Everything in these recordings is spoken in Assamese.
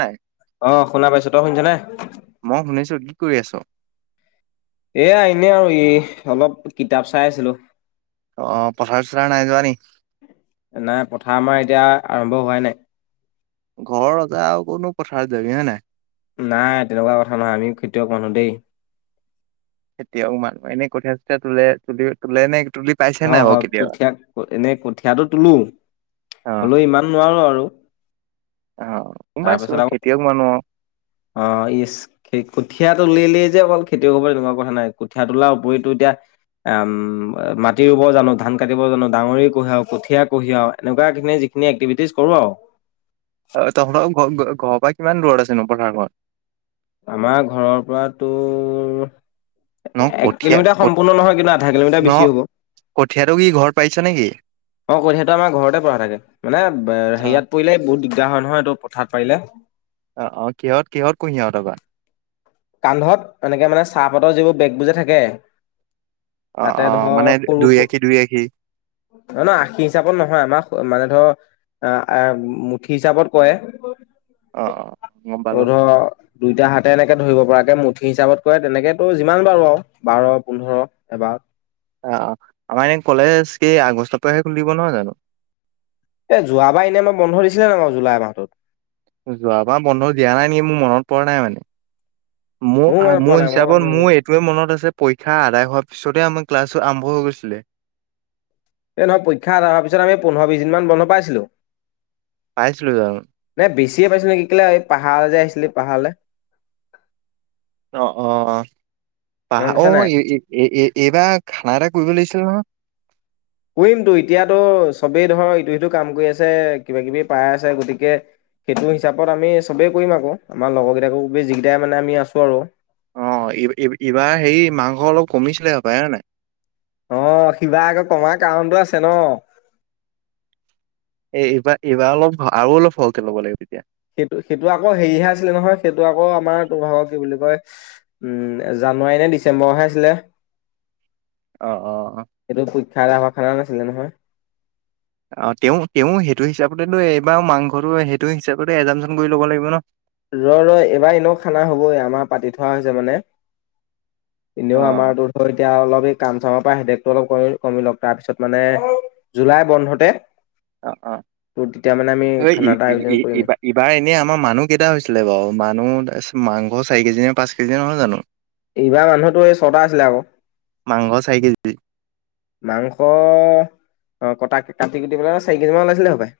নাই অঁ শুনা পাইছো তই শুনিছ নে মই শুনিছো কি কৰি আছো এয়া এনে আৰু ই অলপ কিতাপ চাই আছিলো অঁ পথাৰ চৰা নাই যোৱা নি নাই পথাৰ আমাৰ এতিয়া আৰম্ভ হোৱাই নাই ঘৰতে আ কতনো পথাৰত যাবি হয় নাই নাই তেনেকুৱা কথা নহয় আমিও খেতিয়ক মানুহ দেই এতিয়াও মানুহ এনেই কঠীয়া চীয়া তোলে তুলি তোলে নে তুলি পাইছে নাই হয় বাৰু হয় কেতিয়াবা কঠীয়া এনেই কঠিয়াটো তোলো হলেও ইমান নোৱাৰো আৰু আহ গম পাইছো খেতিয়ক মানু অঁ ই কঠিয়াত উলিলি যে অকল খেতিয়ক হব এনেকুৱা কথা নাই কুঠীয়া তোলাৰ উপৰিতো এতিয়া উম মা কাটি জানো ধান কাটিব জানো কঢ়িয়াও কঠীয়া কঢ়িয়াও এনেকুৱাখিনি যিনি একটিভি কৰো আৰু তহঁতৰ ঘ ঘৰৰ পৰা কিমান দূৰত আছেনো পথাৰখন আমাৰ ঘৰৰ পৰাতো ন এক কঠীয়া কিলোমিটাৰ সম্পূৰ্ণ নহয় কিন্তু আধা কিলোমিটাৰ বেছি হ'ব কঠিয়া ৰোই ঘৰ পাইছ নেকি অ কঠিয়াটো আমাৰ ঘৰতে পৰা থাকে মানে অ বেৰিয়াত পৰিলে বহুত দিগদাৰ হয় নহয় এইটো পথাৰত পাৰিলে আহ অ কিহত কিহঁত কুহি আহঁতকান [unintelligible] কান্ধত এনেকে মানে চাহপাতৰ যিবোৰ বেগবো যে থাকে অ তাতে অ মানে ধৰ সৰু দুই আশী দুই আশী নহ ন আশী হিচাপত নহয় আমাৰ মানে হিচাপ ত কৰে। অ অ গ পালো [unintelligible] দুইটা হাতে এনেকে ধৰিব ৰাকে মুঠি হিচাপত কৰে তেনেকেতো যিমান বাৰো আৰু বাৰ পোন্ধৰ এবাৰ আহ আমাৰ এনে কলেজ কি আগষ্টৰ পৰাহে খুলিব নহয় জানো এ যোৱাবাৰ এনেই মই বন্ধ দিছিলে ন বাৰ জুলাই মাহটোত যোৱাবাৰ বন্ধ দিয়া নাই নেকি মোৰ মনত পৰা নাই মানে মোৰ মনত পৰা মোৰ নাই মই কথাটো হিচাপত মোৰ কৈছো এইটোয়ে মনত আছে পৰীক্ষা আদায় হোৱাৰ পিছতে আমাৰ ক্লাছটো আৰম্ভ হৈ গৈছিলে এই নহয় পৰীক্ষা এদায় হোৱাৰ পিছত আমি পোন্ধৰ বিশ দিনমান বন্ধ পাইছিলো পাইছিলোঁ জানো [unintelligible] নাই বেছিয়ে পাইছো নেকি কেলে এই পাহাৰ যে আহিছিলি পাহাৰলৈ [unintelligible] অ অ পাহ মনত অ আছে নাই এইবাৰ খানা এটা কৰিব লাগছিল [unintelligible] উ কৰিমটো এতিয়াতো চবেই ধৰ ইটো সিটো কাম কৰি আছে কিবা কিবি পাই আছে গতিকে [unintelligible] সেইটো হিচাপত আমি সবেই কৰিম আকৌ আমাৰ লগৰ কেইটাকো খুবেই যিকেইটা মানে আমি আছো আৰু অ এইবাৰ হেৰি মাংস অলপ কমিছিলে হবায় হয় নাই আহ শিৱা আগৌ কমাৰ কাৰণটো আছে ন [unintelligible] এ এইবাৰ এইবাৰ অলপ আৰু অলপ সকে ল'ব লাগিব তেতিয়া সেইটো সেইটো আকৌ হেৰিহে আছিলে নহয় সেইটো আকৌ আমাৰ তো ধৰ কি বুলি কয় [unintelligible] উম জানুৱাৰী নে ডিচেম্বৰহে আছিলে আহ অ অ [unintelligible] খাই খোৱাই নাছিলে নহয় অ তেওঁ তেওঁ সেইটো হিচাপতেতো এইবাৰ মাংসটো সেইটো হিচাপ এজামচ কৰি লব লাগিব ন [unintelligible] ৰ ৰ এইবাৰ এনেও খানা হ'বই আমাৰ পাতি থোৱা হৈছে মানে অ এনেও আমাৰতো ধৰ এতিয়া অলপ কাম চামৰ পৰা হেদকটো অলপ ক কমি লওক তাৰপিছত মানে জুলাই বন্ধতে [unintelligible] অ অ তোৰ তেতিয়া মানে আমি খানা এটা আয়োজন কৰিমেই এইবাৰ এনে আমাৰ মানুহ কেইটা হৈছে আছিলে বাৰু মানুহ মাংস চাৰি কেজি নে পাঁচ কেজি নহয় জানো এইবাৰ মানুহতো এই ছটা আছিলে আকৌ মাংস চাৰি কেজি মাংস অ কটা কাটি কুটি পেলাই চাৰি কেজি মান ওলাইছিলে হপাই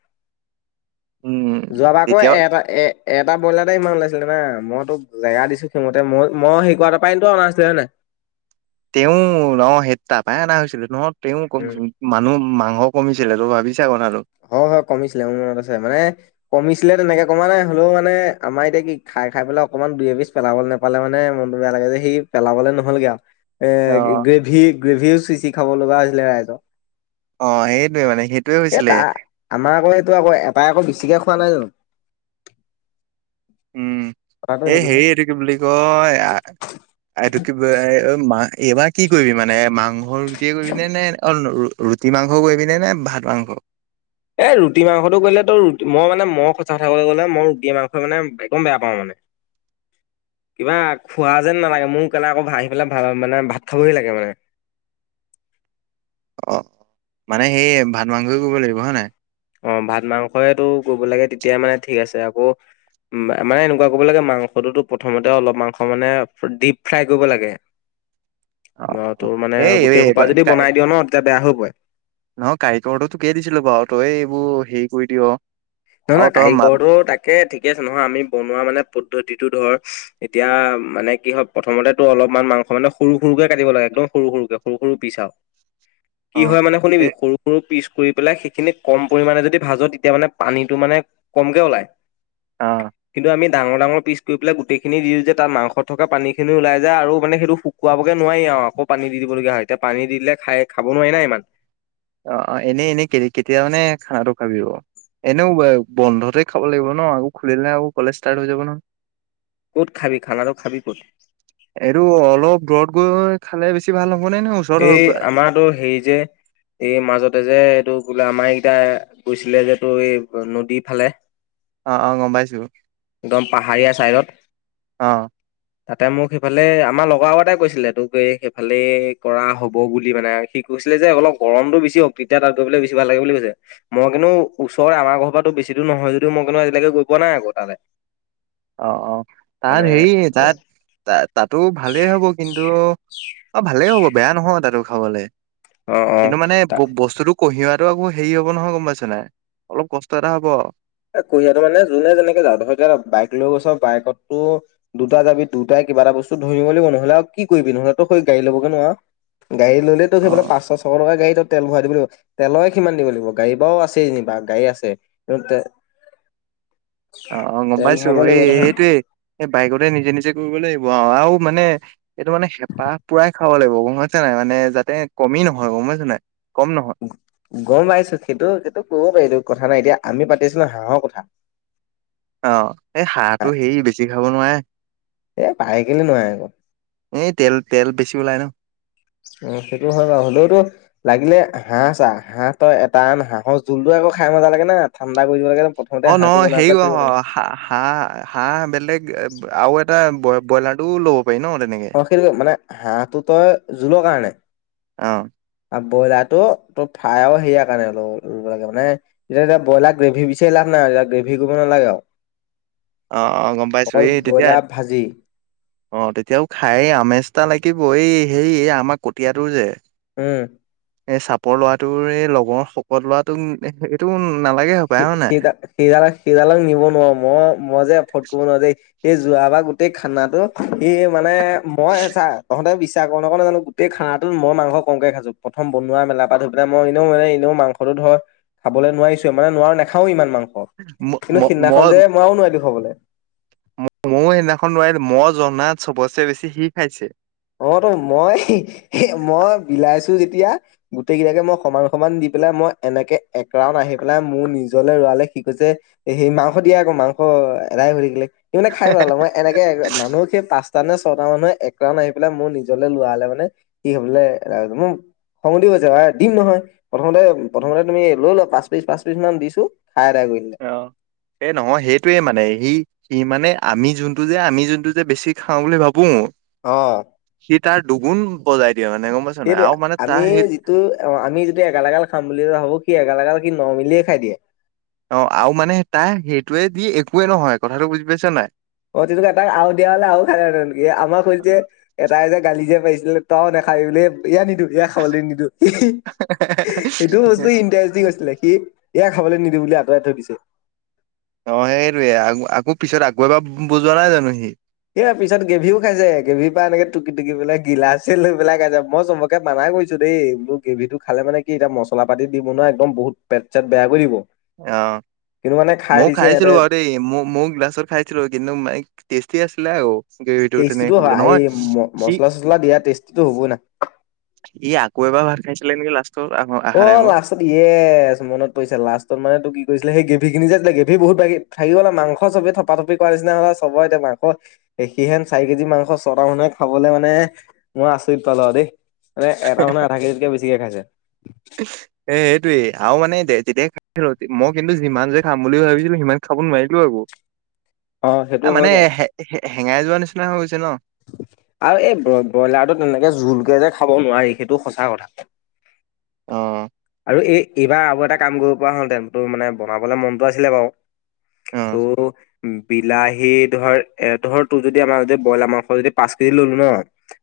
উম যোৱাবা আকৌ তেতিয়াও এ এটা এ এটা ব্ৰইলাৰতে ইমান ওলাইছিলে না মইতো জেগা দিছো সিমতে মই মই সেইকৱা পাইতো অনা নছিলে হয় নাই [unintelligible] [inaudible] তেওঁ ন সে তা পায় অনা হৈছিলে নহয় তেওঁ উম মানুহ মাংস কমিছিল ছিলে তো ভাবি হয় হয় কমিছিলে মোৰ মনত আছে মানে কমি আছিলে তেনেকে কমানাই হলেও মান আম এতিয়া কি খাই খাই পেলাই অকমান দুই এ পিছ পেলাব নাপালে মনটো বেয়া লাগে [unintelligible] যে সি পেলাবলে নহলগে আও এ অ গ্ৰেভি গ্ৰেভিও চিচি খাব লগা হৈছিলে ৰাইজক [unintelligible] অ সেইটোৱে মানে সেইটোৱে এ হৈছিলে তা আমাৰ আকৌ এইটো আকৌ এটাই আকৌ বেছিকে খোৱা নাই জানো উম কথাটো এই সেইটোহে। হেৰি এইটো কি বুলি কয় আৰু কি মা এইবাৰ কি কৰিবি মানে মাংস ৰুটিয়ে কৰিব পিনে নে অ ৰুটি মাংস কৰিবি নে ভাত মাংস [unintelligible] এ ৰুটি মাংসটো কৰিলে তোৰ মই মানে মই সঁচ কথাাকলৈ গ'লে মই ৰুটি মাংসই মানে একদম বেয়া পাওঁ মানে [unintelligible] কিবা খোৱা যেন নালাগে মোৰ কেলে আকৌ আহি পেলাই ভাল মানে ভাত খাবহি লাগে মানে অ মানে সেই ভাত মাংস কৰিব লাগিব হয় নাই অ ভাত মাংসইটো কৰিব লাগে তেতিয়া মানে ঠিক আছে আকৌ মানে এনেকোৱা কৰিব লাগে মাংসটোতো প্ৰথমতে অলপ মাংস মানে ডিপ ফ্ৰাই কৰিব লাগে [unintelligible] অ আহ অ তোৰ মানে এই এই গোটেই সোপা যদি বনাই দিয়ো ন তেতিয়া বেয়া হৈ পৰে নহ কাইকৰটো থিকেই দিছিলো বাৰু তই এইবোৰ হেৰি কৰি দিয় নহয় আৰু নহয় তই মাত কাৰিকৰটো তাকে ঠিকে আছে নহয় আমি বনোৱা মানে পদ্ধতি ধৰ এতিয়া মানে কি হয় প্ৰথমতেটো অলপমান মাংস মানে সৰু সৰুকে কাটিব লাগে একদম সৰু সৰু সৰুকে সৰু সৰু পিছ আও কি অ হয় মানে শুনিবি এ সৰু সৰু পিছ কৰি পেলাই সেইখিনি কম পৰিমণে যদি ভাজো তেতিয়া মানে পানীটো মানে কমকে ওলাই অ কিন্তু আমি ডাঙৰ ডাঙৰ পচ কৰি পেলাই গোটেইখিনি দিওঁ যে তাত মাংস থকা পানী খিনি ওলাই যায় আৰু মানে সেইটো শুকাবগে নোৱাৰি আৰু অ আকৌ পানী দি দিবলগীয়া হয় এতিয়া পানী দি দিলে খাই খাব নোৱি নাই ইমান অ অ এনেই এনেই কে কেতিয়া মানে খানাটো খাবি অ এনেও বন্ধতে খাব লাগিব ন আকৌ খুলিলে আকৌ কলেজ ষ্টাৰ্ট হৈ যাব ন ক'ত খাবি খানাটো খাবি ক'ত এইটো অলপ ৰদ গৈ খালে বেছি ভাল হব নে নে ওচৰত এই হওক আমাৰো হেৰি যে এই মাজতে যে এইটো বোলে আমাৰকেইটাই গৈছিলে যে টোৰ এই নদী ফালে অ অ গম পাইছো একদম পাহাৰীয়া ছাইডত অ তাতে মোক সেইফালে আমাৰ লগৰ আগতোই কৈছিলে তোক সেইফালে কৰা হ'ব বুলি মানে সি কৈছিলে যে অলপ গৰমতটো বেছি হওক তেতিয়া তাত গৈ পেলাই বেছি ভাল লাগে বুলি কৈছে মই কিন্তু কিন্তু ওচৰ আমাৰ ঘৰ পৰাতো বেছি দূৰ নহয় যদিও আজিলৈকে গৈ পোৱা নাই আকৌ তালৈ অ অ তাত হেৰি তাতে। তাত তাতো ভালেই হ'ব কিন্তু অ ভালেই হ'ব বেয়া নহয় তাতো খাবলৈ অ অ কিন্তু মানে তা ব বস্তুতটো কঢ়িও এইটো আকৌ হেৰি হব নহয় গম পাইছ নাই অলপ কষ্ট এটা হ'ব এ কঢ়িয়াতো মানে যোনে যেনেকে যাওঁ বাইক লৈ গৈছ বাইকো দুটা যাবি দুটাই কিবা এটা বস্তু ধৰি নিব লাগিব নহলে আৰু কি কৰিবি নহলে তো সেই গাডী লবগে নোৱাৰ গাডী ল'লেতো অ পাঁশ ছশ টকা গাড়ীত তেল ভৰাই দিব লাগিব তেলৰে কিমান দিব লাগিব গাড়ী বাও আছে যেনিবা গাড়ী আছে অ অ গম তেল পাইছো ভৰাব এই লাগিব নহয় সেইটোৱে এই বাইকতে নিজে নিজে কৰিব লাগিব আৰু আৰু মানে এইটো মানে হেঁপাহ পুৰাই খাব লাগিব হৈছে নাই মানে যাতে কমি তুমি নহয় গম পাইছ নাই কম নহয় গম পাইছো সেইটো সেইটো কব পাৰি এইটো কথা নাই এতিয়া আমি পাতিছো ন হাঁহৰ কথা অ এই হাঁহটো সে বেছি খাব নোৱাৰে এ পাৰে কেলে নোৱাৰে আকৌ এই তেল তেল বেছি ওলায় ন অ সেইটো হয় বাৰু হ'লেওতো লাগিলে হাঁহ চ হাঁহ তই এটান হাঁহৰ জোল দ খাই মা লাগে ন ঠাণ্ডা কৰি দিব লাগে প্ৰথমতে অ ন হাঁহটো বনাই পেলাই সেৰিও থৈ দিব লাগে। হাঁহ হাঁহ বেলেগ আৰু এটা ব্ৰইলাৰ টো ল'ব পাৰি ন তেনেকে অ, সেইটো মানে হাঁহটো তই জোলৰ কাৰণে অ আৰু ব্ৰইলাৰ টো ত ফ্ৰাই সেয়া কাৰণে লব লাগে মানেতিয়াতিয়া ব্ৰইলাৰ গ্ৰেভি বিচাৰি লাভ না নাইত গ্ৰেভি কৰিব নালাগে আৰু আহ আহ গম পাইছো অকল এই তেতিয়া ব্ৰইলাৰ ভাজি অ তেতিয়াও খাই আমেজটা লাগিব এই হে এই আমাৰ কটীয়াটোৰ যে উম এ চাপৰ ল'ৰাটোৰে লগৰ শকত লৰাটো এইটো নালাগে হপাই সি হয় নাই সি সিডালাক সিডালাক নিব নোৱাৰো মই মই যে ফট কৰিব নোৱাৰোই [unintelligible] এই যোৱা বা গোটেই খানাটো ই মানে মই ছা তহঁতে নক নানো গোেই খাটো মই মাংস কমক খাইছো প্ৰথম বনোৱা মেলা পৰা ধৈ পেলাই মই এনেও মান এনেও মংসটোত [unintelligible] ধৰ খাবলৈ নোৱাৰিছো মানে নোৱাৰো নাখাও ইমান মাংস ম ম কিন্তু সিদিনাখনন যে মৰাও নোৱাৰি দি খবলৈ ম ময়ো সেইদিনাখন ৰোৱাৰ মই জনাত চবছেে বেছি সি খাইছে [unintelligible] অ তো মই মই বিলাইছো যেতিয়া গোটেই কিলাকে মই সমান সমান দি পেলাই মই এনেকে একৰাউন আহি পেলাই মোৰ নিজলৈ ৰৰালে শিকো যে সেই মাংস দিয়ে আকৌ মাংস অ এদাই ভুৰি গিলে সি মানে খাই ভ নালে মই এনেকে মানুহ সেই পাঁচটা নে ছটা মানুহে এক ন আহ পাই মোৰ নিজলৈ লোৱা হলে মানে স হব মোৰ খঙ দি গৈছে দিম নহয় প্ৰথমতে প্ৰথমতে তুমি লৈ লোৱা পাঁচ পিচ পাঁচ পিচ মান দিছো খাই আদাই কৰি দিলে অ এই নহয় সেইটোৱে মানে সি ই মানে আমি যোনটো যে আমি যোনটো যে বেছি খাওঁ বুলি ভাবো অ দুুগুন বজাই দিয়ে মানে গম পাইছ নাই সেইটোৱে আৰু মানে তাৰ আমি সেই যিটো আমি যিটো এগালগাল খাম বুলি ভাবো সি এগালগাল [unintelligible] নৰমেলিয়ে খাই দিয়ে অ আৰু মানে তাই সেইটোৱে দি একোৱে নহয় কথাটো বুজি পাইছে নাই অ তেতিয়া হলে আৰু দিয়া হলে আৰু খালে হেঁতেন আমাৰ শৈল যে এটাই যে গালি যে পাৰিছে যদি পাওঁ নেখাবি বুলি এয়া নিদু এয়া খাবলৈ নিদু সেইটো বস্তু ইণ্টাৰেষ্টিং কৈছিলে সি ইয়া খাবলৈ নিদু বুলি আঁতৰাই থৈ দিছে বুজোৱা নাই জানো সি এয়া পিছত গেভভিও খাইছে গেভীৰ পৰা এনেকে টুকি টুকি পেলাই গিলাচে লৈ পেলাই খাইছে মই চবকে মানাই [unintelligible] কৰিছো দেই বুলোঁ গ্ৰেভিটো খালে মানে কি এতিয়া মছল পাতি দি বনোৱা একদম বহুত পেট চেট বেয়া কৰি দিব [unintelligible] অ কিন্তু মানে খাই মই দিছে ইহঁতে খাইছিলো বাৰু দেই মোৰ গিলাচত খাইছিলো কিন্তু মে টেষ্টি আছিলে আও টেষ্টিটো এই সি মচলা চচলা দিয়া টেষ্টিটো হ'বই না ই আকৌ এবাৰ ভাত খাইছিলে নেকি লাষ্ট অ লাষ্টত ইয়েচ মনত পৰিছে লাষ্ট মানেটো কি কৰিছিলে সেই গ্ৰেভিখিনি যে আছিলে গ্ৰেভি বহুত থাকি গল মাংস চবেই থপা থপি কৰা নিছিনা হল আকৌ সিহেন চাৰি কেজি মাংস ছটা মানুহে খাবলৈ মানে মই আচৰিত পালো দেই এ এটা মানে আধা কেজিতকে বেছিকে খাইছে এ এইটোয়ে আৰু মানে এ যেতিয়াই খাইছিলো মই কিন্তু যিমান যে খাম বুলি ভাবিছিলো সিমান খাব ফোন মাৰিলো আকৌ অ সেইটো এ হয় মানে বাৰু। হেঙাই যোৱা নিচিনা হৈ গৈছে ন [inaudible] আৰু এই ব্ৰইলাৰটো তেনেকে জোলকে যে খাব নোৱাৰি সেইটো সঁচা কথা অ আৰু এই এইবাৰ আৰু এটা কাম কৰিব পৰা হলহঁতেন তো মানে বনাবলে মনতটো আছিলে বাৰু অ তোৰ বিলাহী ধৰ এ ধৰ তোৰ যদি আমাৰ যদি ব্ৰইলাৰ মাংস যদি পাঁচ কেজি ললো ন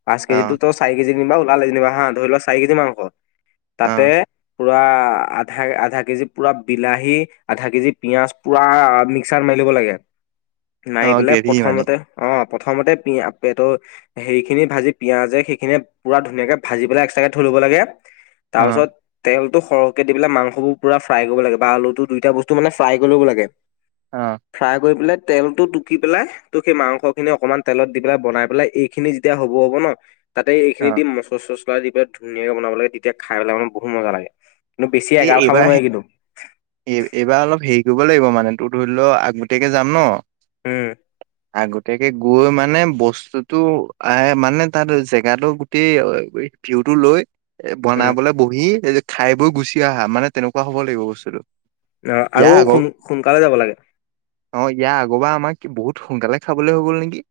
পাঁচ অ কেজিতো তো চাৰি কেজি ওলালে যেনিবা হা ধৰি লও চাৰি কেজি মাংস অ তাতে পুৰা আধা আধা কেজি পুৰা বিলাহী আধা কেজি পিয়াজ পুৰা মিক্সাৰ মাৰি লব লাগে [inaudible] মাৰি পেলে গ্ৰেভি মানে প্ৰথমতে অ প্ৰথমতে পেট হেৰি খিনি ভাজি পিয়াজে সেইখিনি পুৰা ধুনীয়াকে ভাজি পেলাই একট্ৰা কে থৈ লাগে অ তাৰপিছত তেলটো সৰহকে দি পেলাই মাংসবোৰ পুৰা ফ্ৰাই কৰিব লাগে বা আলুটো দুইটা বস্তু মানে ফ্ৰাই কৰিব লাগে অ ফ্ৰাই কৰি পেলাই তেলটো টুকি পেলাই ত সেই মাংস খিনি অকনমান তেলত দি পেলাই বনাই পেলাই এইখিনি যেতিয়া হ'ব হব ন তাতে এইখিনি দি অ মচলা চচলা দি পেলাই ধুনীয়াকে বনাব লাগে তেতিয়া খাই পেলাই মানে বহুত মজা লাগে। কিন্তু বেছি এই এগাল খাব এইবাৰ নোৱাৰি কিন্তু এইবাৰ অলপ হেৰি দিব লাগিব মানে তোৰ ধৰি ল আগতীয়াকে যাম ন, উম আগতীয়াকে গৈ মানে বস্তুতটো এ মানে তাত জেগাতটো গোটেই ভিউ টো লৈ এ উম বনাবলৈ বহি খাই বৈ গুচি অহা মানে তেনেকুৱা হ'ব লাগিব বস্তুটো অ আৰু ইয়াৰ আগৰ সোন সোনকালে যাব লাগে অ ইয়াৰ আগৰ বাৰ আমাক বহুত সোনকালে খাবলৈ হৈ গল নেকি।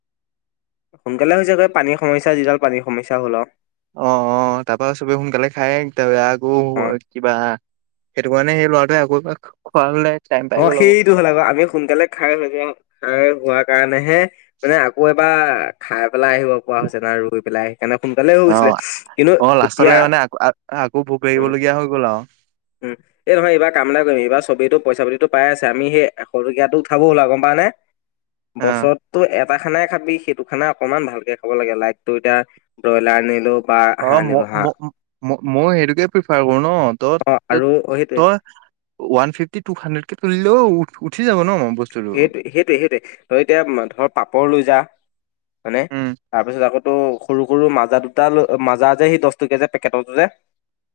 সোনকালে হৈছে গৈ পানীৰ সমস্যা যিডাল পানীৰ সমস্যা হল আৰু। অ অ তাৰ পা চবে সোনকালে খায় তাৰ আকৌ অ' কিবা সেইটো কাৰণে সেই ল'ৰাটোৱে আকৌ খোৱাই অ সেইটো হ'ল আকৌ আমি সোনকালে খাৰ হৈ যোৱা খাৰ হোৱা কাৰণেহে মানে আকৌ এবাৰ খাই পেলাই আহিব পৰা হৈছে ন ৰুই পেলাই আহি। এনে সোনকালে হৈ অ গৈছিলে কিন্তু অ এতিয়া লাষ্টলে মানে আকৌ আকৌ ভোক উম! লাগিবলগীয়া হৈ গ'ল আৰু উম এই নহয় এইবাৰ কাম নাই কৰিম এইবাৰ সবেইতো পইচা পাতিটো পাই আছে আমি সেই এশ টকীয়াটো উঠাব হ'ল আ গম পা আনে অ বছৰতটো এটা খানাই খাবি সেইটো খানাই অকনমান ভালকে খাব লাগে লাইটটো এতিয়া ব্ৰইলাৰ আনিলো। বা অ হাঁহ ম আনিলো হাঁহ মই সেইটোকে প্ৰিফাৰ কৰো ন ত অ' আৰু অ' সেইটোৱে তই ওৱান ফিফটি টু হানড্ৰেটকে তুলিলও উঠি যাব ন । সেইটো সেইটোৱে সেইটোৱে ধ এতিয়া ধৰ পাপৰ লৈ যা হয়নে, উম তাৰপিছত আকৌ ত সৰু সৰু মাজা দুটা ল মাজা যে সি দহ টকিয়া যে পেকেটো যে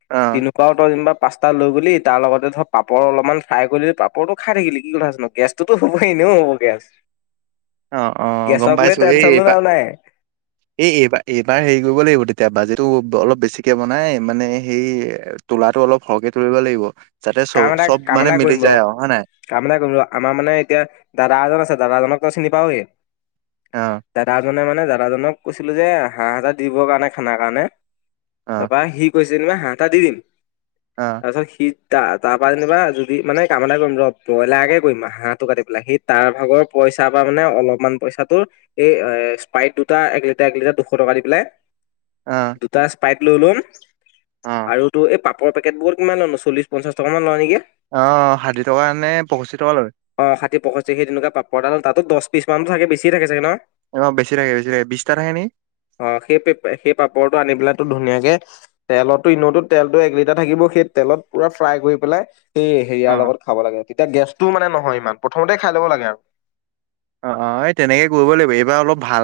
অ তেনেকুৱাও তই যেনিবা পাস্তা লৈ গলি তাৰ লগতে ধৰ পাপৰ অলপমান ফ্ৰাই কৰি পাপৰটো খাই থাকিলি কি কথা আছে নো গেষ্ট ততো হ'বই এনেও হব গেছ অ অ গম গেছক লৈ পাইছোঁ টেনচন লৈ এইবাৰ লাভ নাই। এই এইবাৰ এইবাৰ হেৰি কৰিব লাগিব তেতিয়া বাজেত টো অলপ বেছিকে বনাই মানে সেই তোলাটো অলপ সৰহকে তুলিব লাগিব। যাতে চ কাম এটা চব কাম মানে এটা মিলি কৰিম ৰ যায় আৰু হয় নাই কাম এটা কৰিম ৰ আমাৰ মানে এতিয়া দাদা এজন আছে দাদাজনক। চিনি পাওয়ে অ দাদাজনে মানে মে দাদাজনক কৈছিলো যে হাঁহ হাজাৰ দিবৰ কাৰণে খানাৰ কাৰণে, অ তাৰ পৰা সি কৈছিল যেনিবা হা এটা দি দিম অ তাৰপিছত সিত ত তাৰপ পৰা যেনিবা যদি মানে কাম এটা কৰিম ৰ ব্ৰইলাৰ কে কৰিম হাঁহটো কাটি পেলাই সেই তাৰ ভাগৰ পই পইচা পৰা মানে অলপমান পইচা টো এই এ স্পাইট দুটা এক লিটাৰ এক লিটাৰ দুশ টকা দি পেলাই অ দুটা স্পাইট লৈ ল'ম অ আৰু এই পাপৰ পেকেট বোৰ কিমান চল্লিশ পঞ্চাছটকা মান লয় নেকি। আহ ষাঠি টকাৰ কাৰণে পঁষষ্ঠি টকা লয়। এই পঁয়ষষ্ঠি সেই তেনেকুৱা পাপৰডাল তাতো দছ পিছ মান থাকে বেছিয়ে থাকে ন অ বেছি থাকে বেছি থাকে বিশটা থাকে নেকি অ সেই পে সেই পাপৰটো আনি পেলো ধুনীয়াকে কে তেলতো ইনতো তেলতো এক লিটাৰ থাকিব সেই তেলত পুৰা ফ্ৰাই কৰি পেলাই এইেই অ হেয়াৰ লগত খাব লাগে। তেতিয়া গেছটোও মানে নহয় ইমান প্ৰথমতে খাই ল'ব লাগে আৰু। অ অ এই তেনেকে কৰিব লাগিব এইবাৰ অলপ ভাল